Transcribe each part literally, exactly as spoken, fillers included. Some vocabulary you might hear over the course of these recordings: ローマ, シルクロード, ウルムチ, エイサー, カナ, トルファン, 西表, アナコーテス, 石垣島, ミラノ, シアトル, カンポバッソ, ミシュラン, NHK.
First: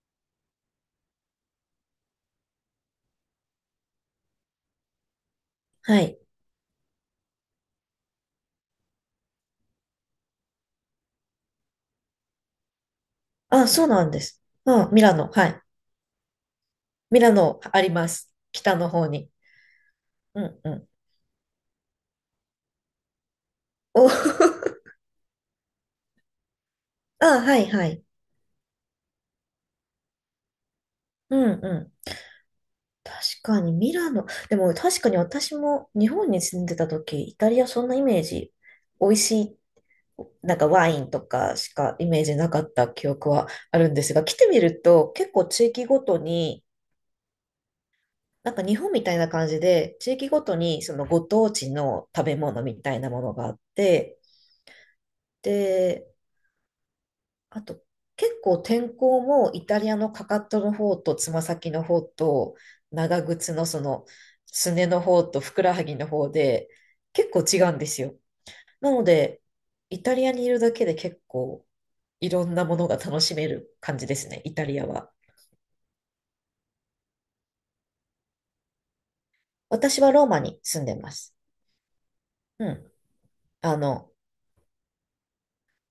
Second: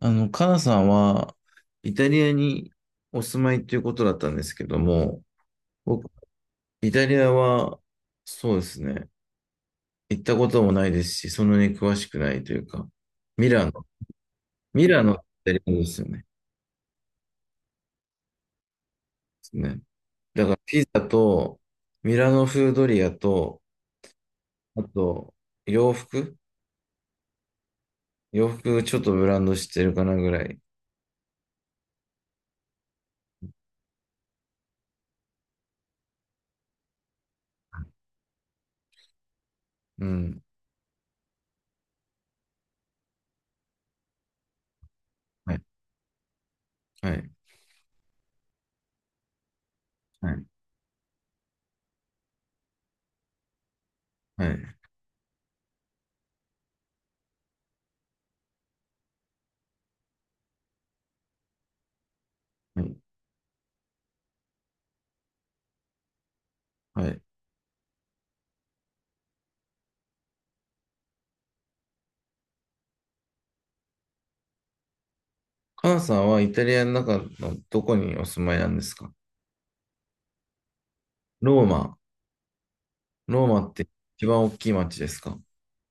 あの、カナさんは、イタリアにお住まいということだったんですけども、は僕、い。イタリアは、そうですね、行ったこともないですし、そんなに詳しくないというか、ミラあ、ノ、そうなんです。うミん、ラミノラっノ、はてイい。タリアですよね。でミラノあります。北の方に。すね。うだから、んうピん。ザと、ミラノ風ドリアと、お あと、洋服あ、はいはい。洋服ちょっとブランド知ってるかなぐらい。うんうん。確かにミラノ。でも確かに私も日本に住んでた時、イタリアそんなイメージ、美味しい、うん。なんかワインとかしかイメージなかった記憶はあるんですが、来てみると結構はい。地域ごとに、はい。なんか日本みたいな感じで、地域はごい。とにそのご当地の食べ物みたいなものがあって、はい。で、あと、結構天候もイタリアのかかとの方とつま先の方とはい。長靴のそのすねの方とふくらはぎの方ではい。結構違うんですよ。なので、イタリアにいるだけで結構いろんなものが楽しめる感じですね、イタリアは。母さんはイタリアの中のどこにお住まいなんですか？私はローマに住んでます。ローマ。うん。ローマっあての、一番大きい町ですか？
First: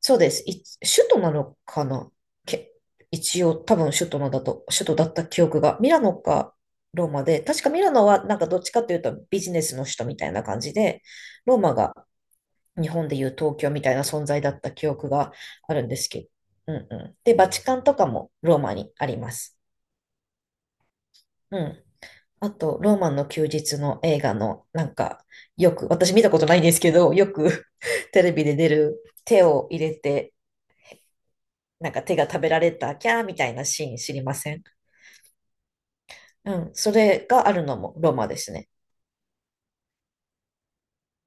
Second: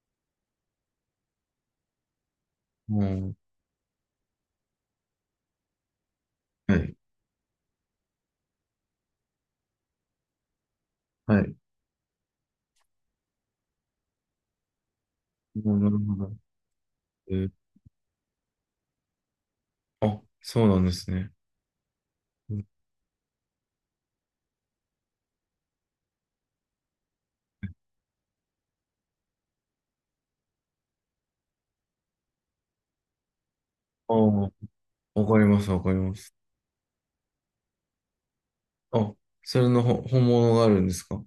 そうです。い、首都なのかなけ、うん。一応多分首都のだと、首都だった記憶が。ミラノかはい。ローマで、確かミラノはなんかどっちかというとビジネスの首都みたいな感じで、はい。ローマが日本でいう東京みたいな存在だった記憶がうあん、るんなでるすほけど。ど。うんうん。えで、バー、チカンとかもローマにあります。あ、そうなんですね。うん。あうん、と、ローマの休日の映画の、なんか、よく、私見たことないんですけど、よく テレビで出る手を入れて、なんか手が食べられた、キャーみたいなシーンあ知りまあ、せん？わかります、わかります。うん。それがあるのもロマですね。あ、それのほ本物があるんですか？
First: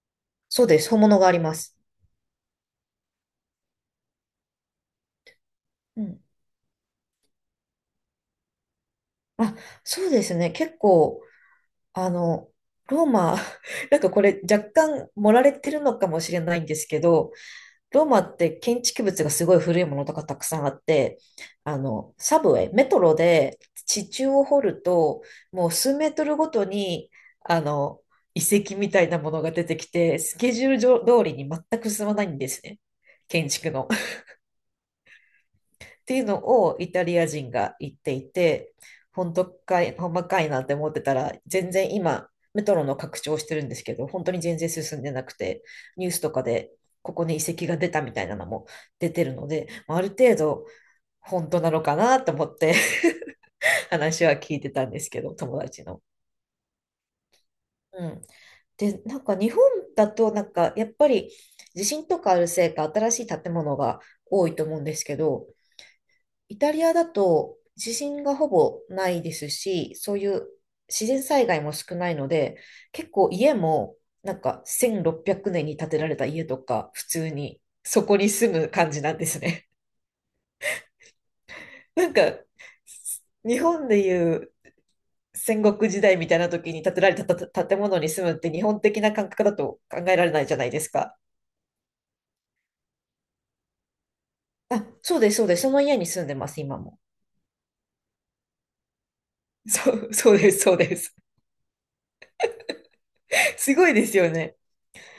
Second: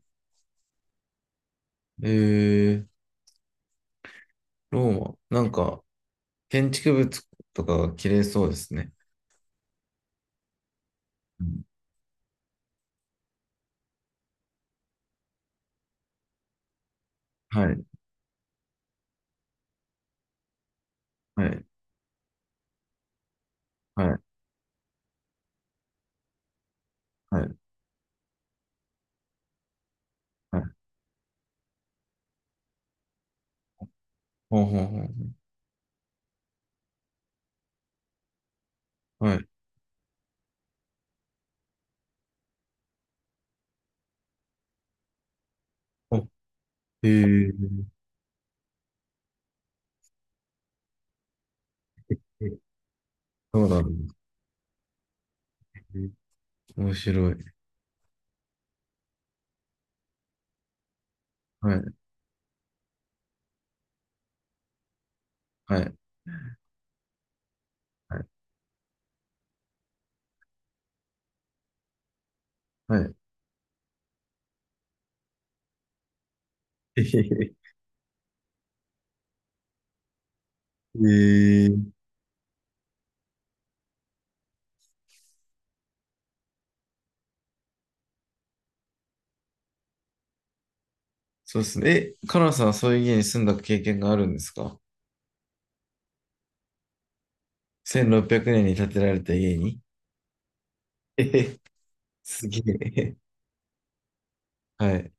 そうです。本物があります。えー、ローマ。なんか、うん。建築物とかが綺麗そうですね。あ、そうですね。結構、うん、あの、ローマ、なんかこれ若干盛られてるのかもしれないんですけど、はい、ローマって建築物がすごい古いものとかたくさんあって、はい、あの、サブウェイ、メトロでは地い、中を掘ると、もう数メートルごとに、はい、あの、遺跡みたいなものが出てきて、スケはい。ジュール上通りに全く進まないんですね。建築の。ほんほんほっていうのをイタリア人が言っていて、ん。本はい。当かい、ほんまかいなって思ってたら、全然今、メトロの拡張してるんですけど、本当に全然進んでなくて、ニューあ、スとかでえここに遺ー、跡が出たみたいなのも出てるので、まあある程度本当なのかなと思って そうな んで話は聞いてたんですけど、友達すの。ね。面白い。うん。で、なんか日本だと、なんかやっぱりはい、地震とかあるせいか新しい建物が多いと思うんですけど、はい、イタリアだと地は震い。がほぼないですし、そういう自然災害も少ないので、は結い。 構家もなんかせんろっぴゃくねんに建てられた家とか、え普へ通にへ、そこに住む感じなんですね。へえ、 なんか、日本でいう戦国時代みたいな時に建てられたた建物に住むって日本的な感覚だと考えられないじゃないですか。そうですね。え、カナさんはそういう家に住んだ経験があるんですか？ あ、そうです、そうです。その家に住んでます、今も。せんろっぴゃく 年に建てられた家に？そう、そうです、そうです。えへ、すげえ。すごいですよね。はい、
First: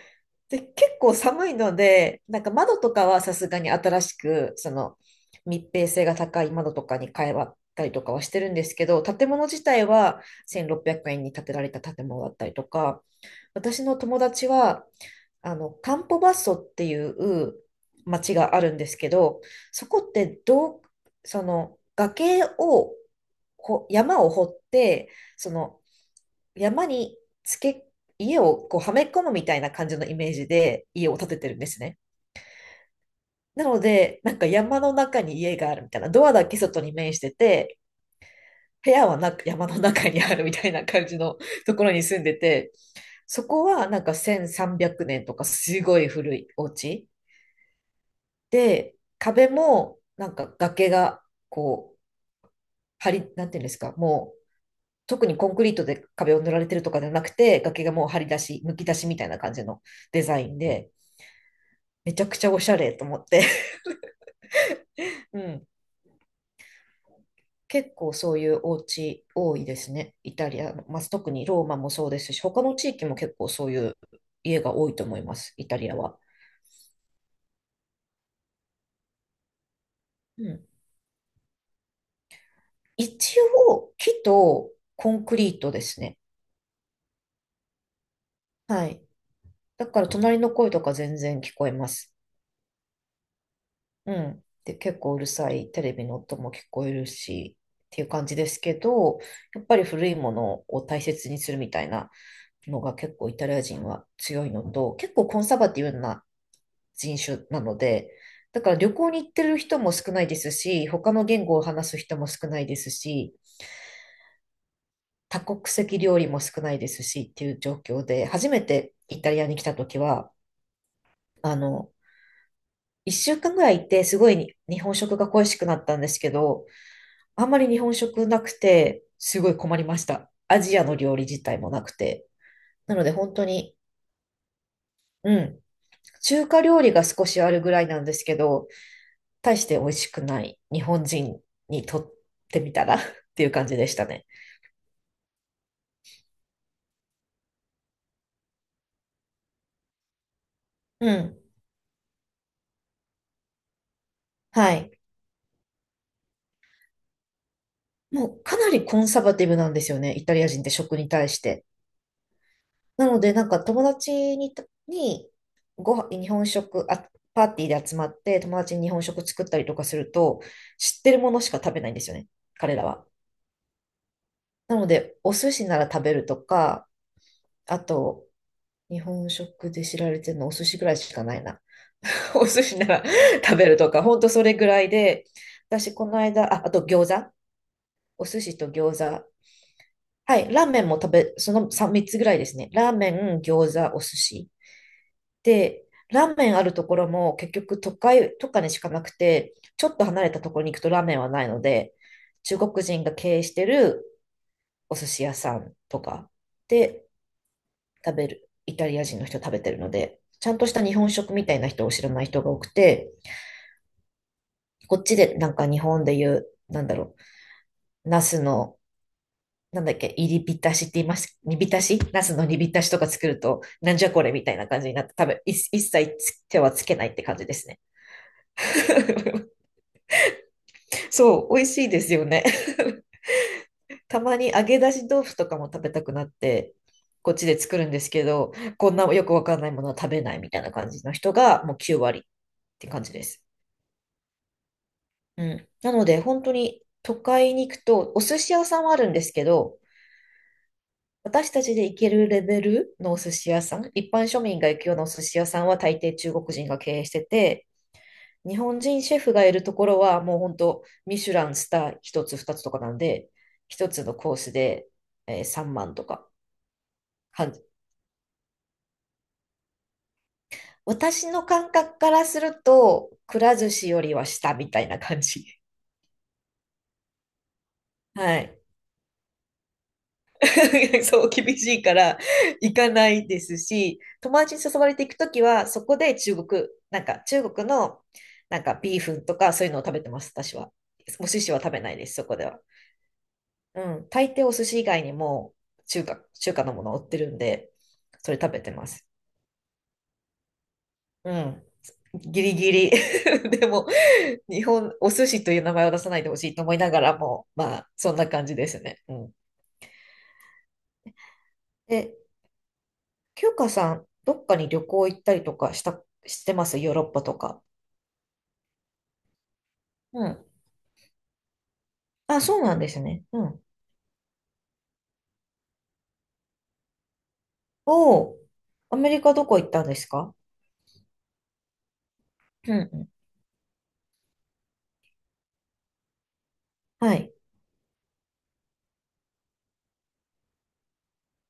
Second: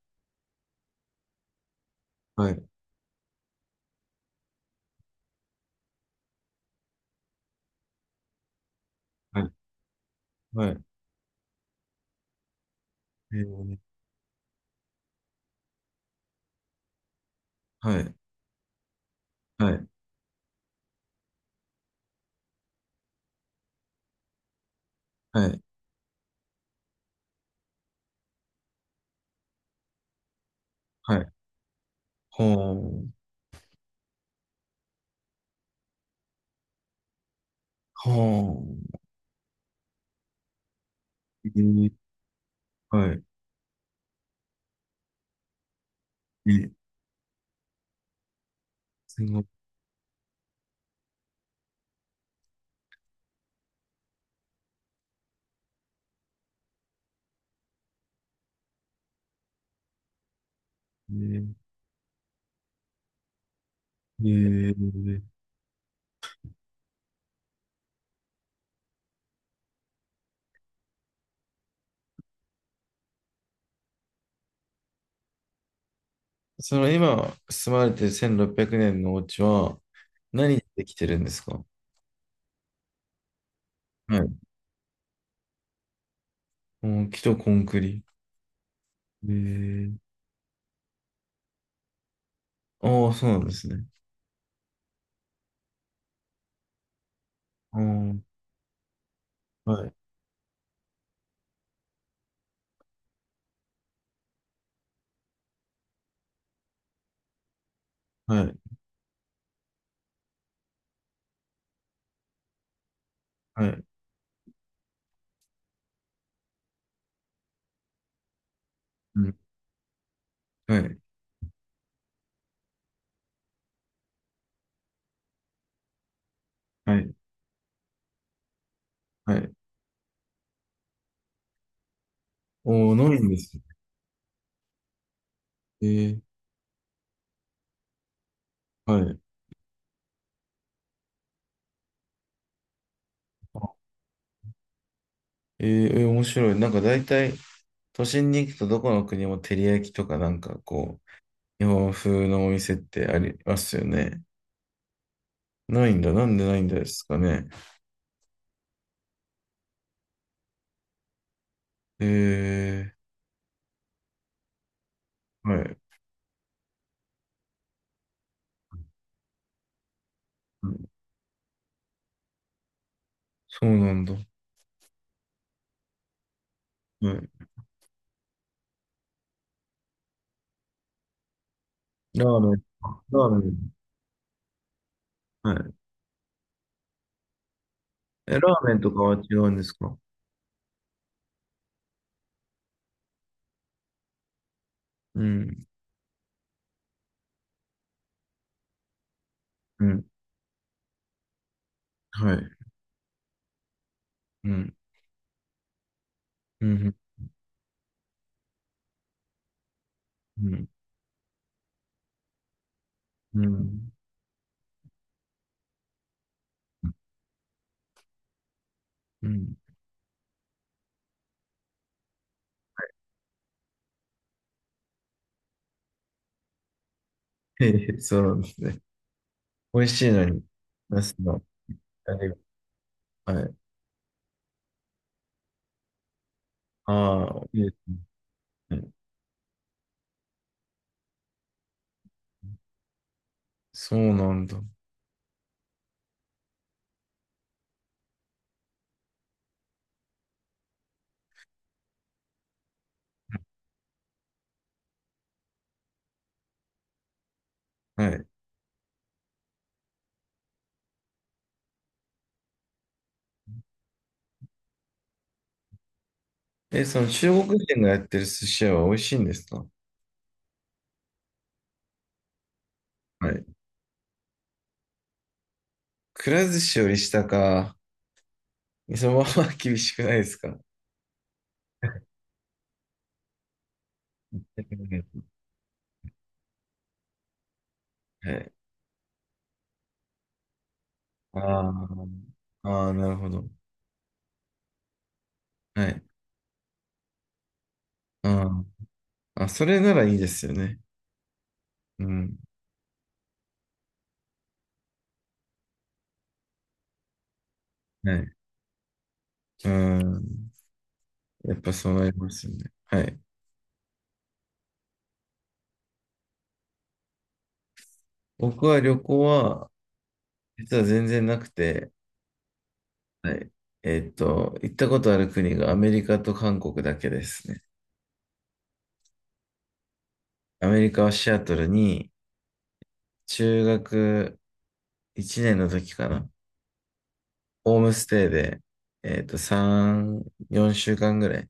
で、結構寒いので、なんはかい、窓とかはさすがに新しく、その密閉性が高い窓とかに変えたりとかはしてるんですけど、建は物い、自体ははい。せんろっぴゃくねんに建てられた建物だったりとか、えー、私の友達は、あの、カンポバッソっていうはい、町があるんですけど、はそい、こってどう、その崖を、こう山を掘って、はそい、の山につけ、家をこうはめ込むみたいな感じのイメージで家はを建い。ててるんですね。ほーん、なので、なんか山の中に家があるみたいな、ドアだけ外に面してて、ほー部ん。屋はなく山の中にあるみたいな感じの え とこー、ろに住んでて、はい。そこはなんかせんさんびゃくねんとかすごい古いおえ、家で、すごい。壁もなんか崖がこう、張り、なんていうんですか、もう特にコンクリートで壁を塗られてるとかじゃなくて、崖がもう張り出し、むき出しみたいな感じのデザインで、えー、めちゃくちゃおしゃれと思って えー うん。結構そういうお家多いですね。イタリアの、まあ、特にローマもそうですし、他の地域も結構そういう家が多いと思います、イタリアは。その今住まれてるせんろっぴゃくねんのお家はう何でん。できてるんですか？一応、はい。木うとコンクリートですね。ん、木とコンクリ、はい。だえからえ、隣の声とか全然聞こえます。ああ、そうなんですね。うん。で、結構うるさいテレビの音も聞こえるし、あっていう感あ、じですけど、やっはぱりい、古いものを大切にするみたいなのが結構イタリア人は強いのと、結構コンサバティブな人種なので、はい、だから旅行に行ってる人も少ないですし、他の言語を話す人も少ないですし、はい、多国籍料理も少ないですしっていう状況で、初めてうイタん、リアに来た時は、はい、あの、いっしゅうかんぐらいいて、すごいに日本食が恋しくなったんですけど、はい、あんまり日本食なくて、はすごい。い困りました。アジアの料理自体もなくて。おお、なのなでいん本で当すよ。に、うん、ええ、中華料理が少しあるぐらいなんですけど、はい。大して美味しくない日本人にとってみたら っていう感じでしたね。えええ、面白い。なんか大体、都心に行くとどこの国も照り焼きとかなんかこうん。う、日本風のお店ってありますよね。はい。ないんだ。なんでないんですかね。もうかなりコンサバティブなんですよね、イタリア人って食に対して。ええ、なので、なんか友達にた、にはい。ご飯、日本食、あ、パーティーで集まって友達に日本食作ったりとかすると、うん、知ってるものしか食べないんですよね、彼らは。そうなんだ。はなので、お寿司なら食べるとか、い。あと、日本食で知られてるのお寿司ぐらいしかないな。ラ ーおメン。寿司ならラーメ食べン。るとか、ほんとそれぐらいで、はい。私、この間、あ、あと餃子、おえ、寿ラ司ーとメンと餃かは子、違うんですか？はい、ラーメンも食べ、その みっ, つぐらいですね。ラーメン、餃子、お寿司。うん、で、ラーメンあるところも結局都会とかにしかなくて、うちょっん、と離れたところに行くとラーメンはないので、はい。中国人が経営してるうん、お寿司屋さんとかうん、うん、で食べる、イタリア人の人食べてるので、うちゃんとん、した日本食みたいな人を知らない人が多くて、うん、こっちでなんか日本で言う、なんだろう、ナスの、うん。なんだっけ、入り浸しって言います、煮浸しナスの煮浸しとか作ると、なんじゃこれみたいな感じになって、多分い一切つ手はつけないって感じで へすね。え、そうなんですね。美味しいのに、ナスの、そう、美味しいであすよれが、ね。はい。たまに揚げ出し豆腐とかも食べたくなって、あこっあ、ちでいいです作るんね。ですけど、はい、こんなよくわかんないものは食べないみたいな感じの人がもうきゅう割って感じです。そうなんだ。うん。なので、本当に都会に行くと、お寿司屋さんはあるんですけど、私たちで行けるレベルのお寿司屋さん、一般庶民が行くようなお寿司屋さんは大抵中国人が経営してて、はい。日本人シェフがいるところはもう本当、ミシュランスター一つ二つとかなんで、一つのコースで、えーさんまんとかえ、その中国感人がやってる寿司屋は美味しいんですか？私の感覚からすると、はくい。ら寿司よりは下みたいな感じ。くら寿司より下か、はい。そのまま厳しくないですか？ は そう、厳しいから行かないですし、友達に誘われて行くときは、そこで中国、なんか中国のい。なんかビーフンとかそういうのを食べてます、私は。お寿司は食べないあです、そこでは。あ、ああ、なるほど。うん、大抵お寿司以外にもはい。中華、中華のもの売ってるんで、それあ食べてます。あ、あ、それならいいですよね。うん。うん。ギリギリ でも、日本、お寿司という名前を出さないでほしいと思いながらも、まあ、そはんない。感じですね。うん。うん。やっぱそうなで、りますよね。はい。きゅうかさん、どっかに旅行行ったりとかした、してますヨーロッパとか？僕は旅行は、うん。実は全然なくて、あ、そうなんですね。はうい。ん。えーっと、行ったことある国がアメリカと韓国だけですね。おー。アメリカどこ行ったんですか？アメリカはシアトルにうんうん。中学いちねんの時かな。はい。ホームステイで、えーっと、さん、よんしゅうかんぐらい、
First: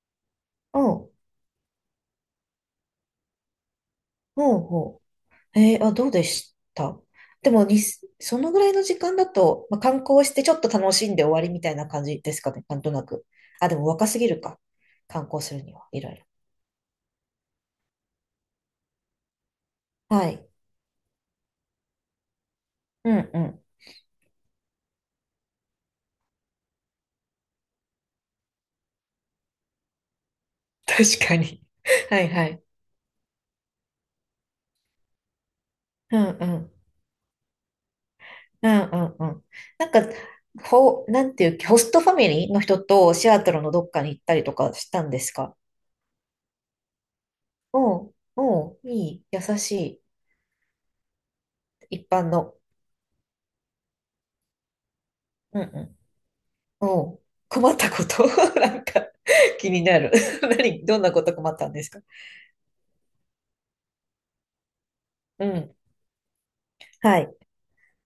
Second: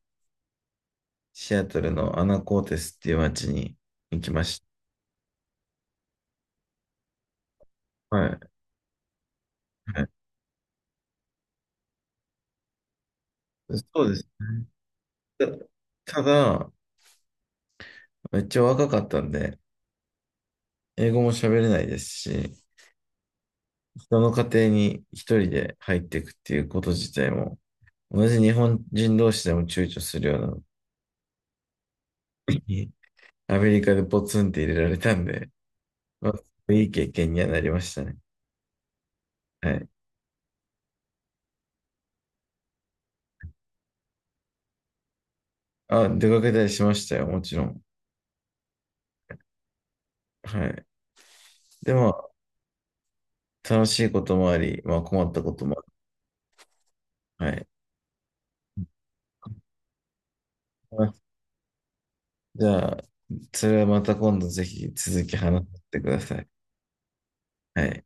おー、シアトルのアナコーテスっていう街に行きまほうしほう。えー、あ、どうでした？でもに、た。はそのい。ぐらいの時間だと、まあ、観はい、光してちょっと楽しんで終わりみたいな感じですかね。なんとなく。あ、でもそ若うですすぎるか。ね。観光するには、いろいた、たろ。だ、めっちゃ若かったんで、はい。英語も喋れないですし、うんうん。人の家庭に一人で入っていくっていうこと自体も、同じ日本人同士でも躊躇するようなの確かに。はいはい。に、アメリカでポツンって入れられたんで、うまんうあ、ん。いい経験にはなりましたね。うんうんうん。はない。んか、ほ、なんていう、ホストファミリーの人とシアトルのどっかに行ったりとかしたんですか？あ、出かけたりしましたよ、もちろん。おう、おう、いい、優しはい。でい、一般も、の。楽しいこともあり、まあ困ったこうんとうもん。おう、ある。困ったこと なんか、気になる。何、どんはい。なあ、こと困ったんですか？じゃあ、それはまた今度ぜひ続きう話ん。してください。はい。はい。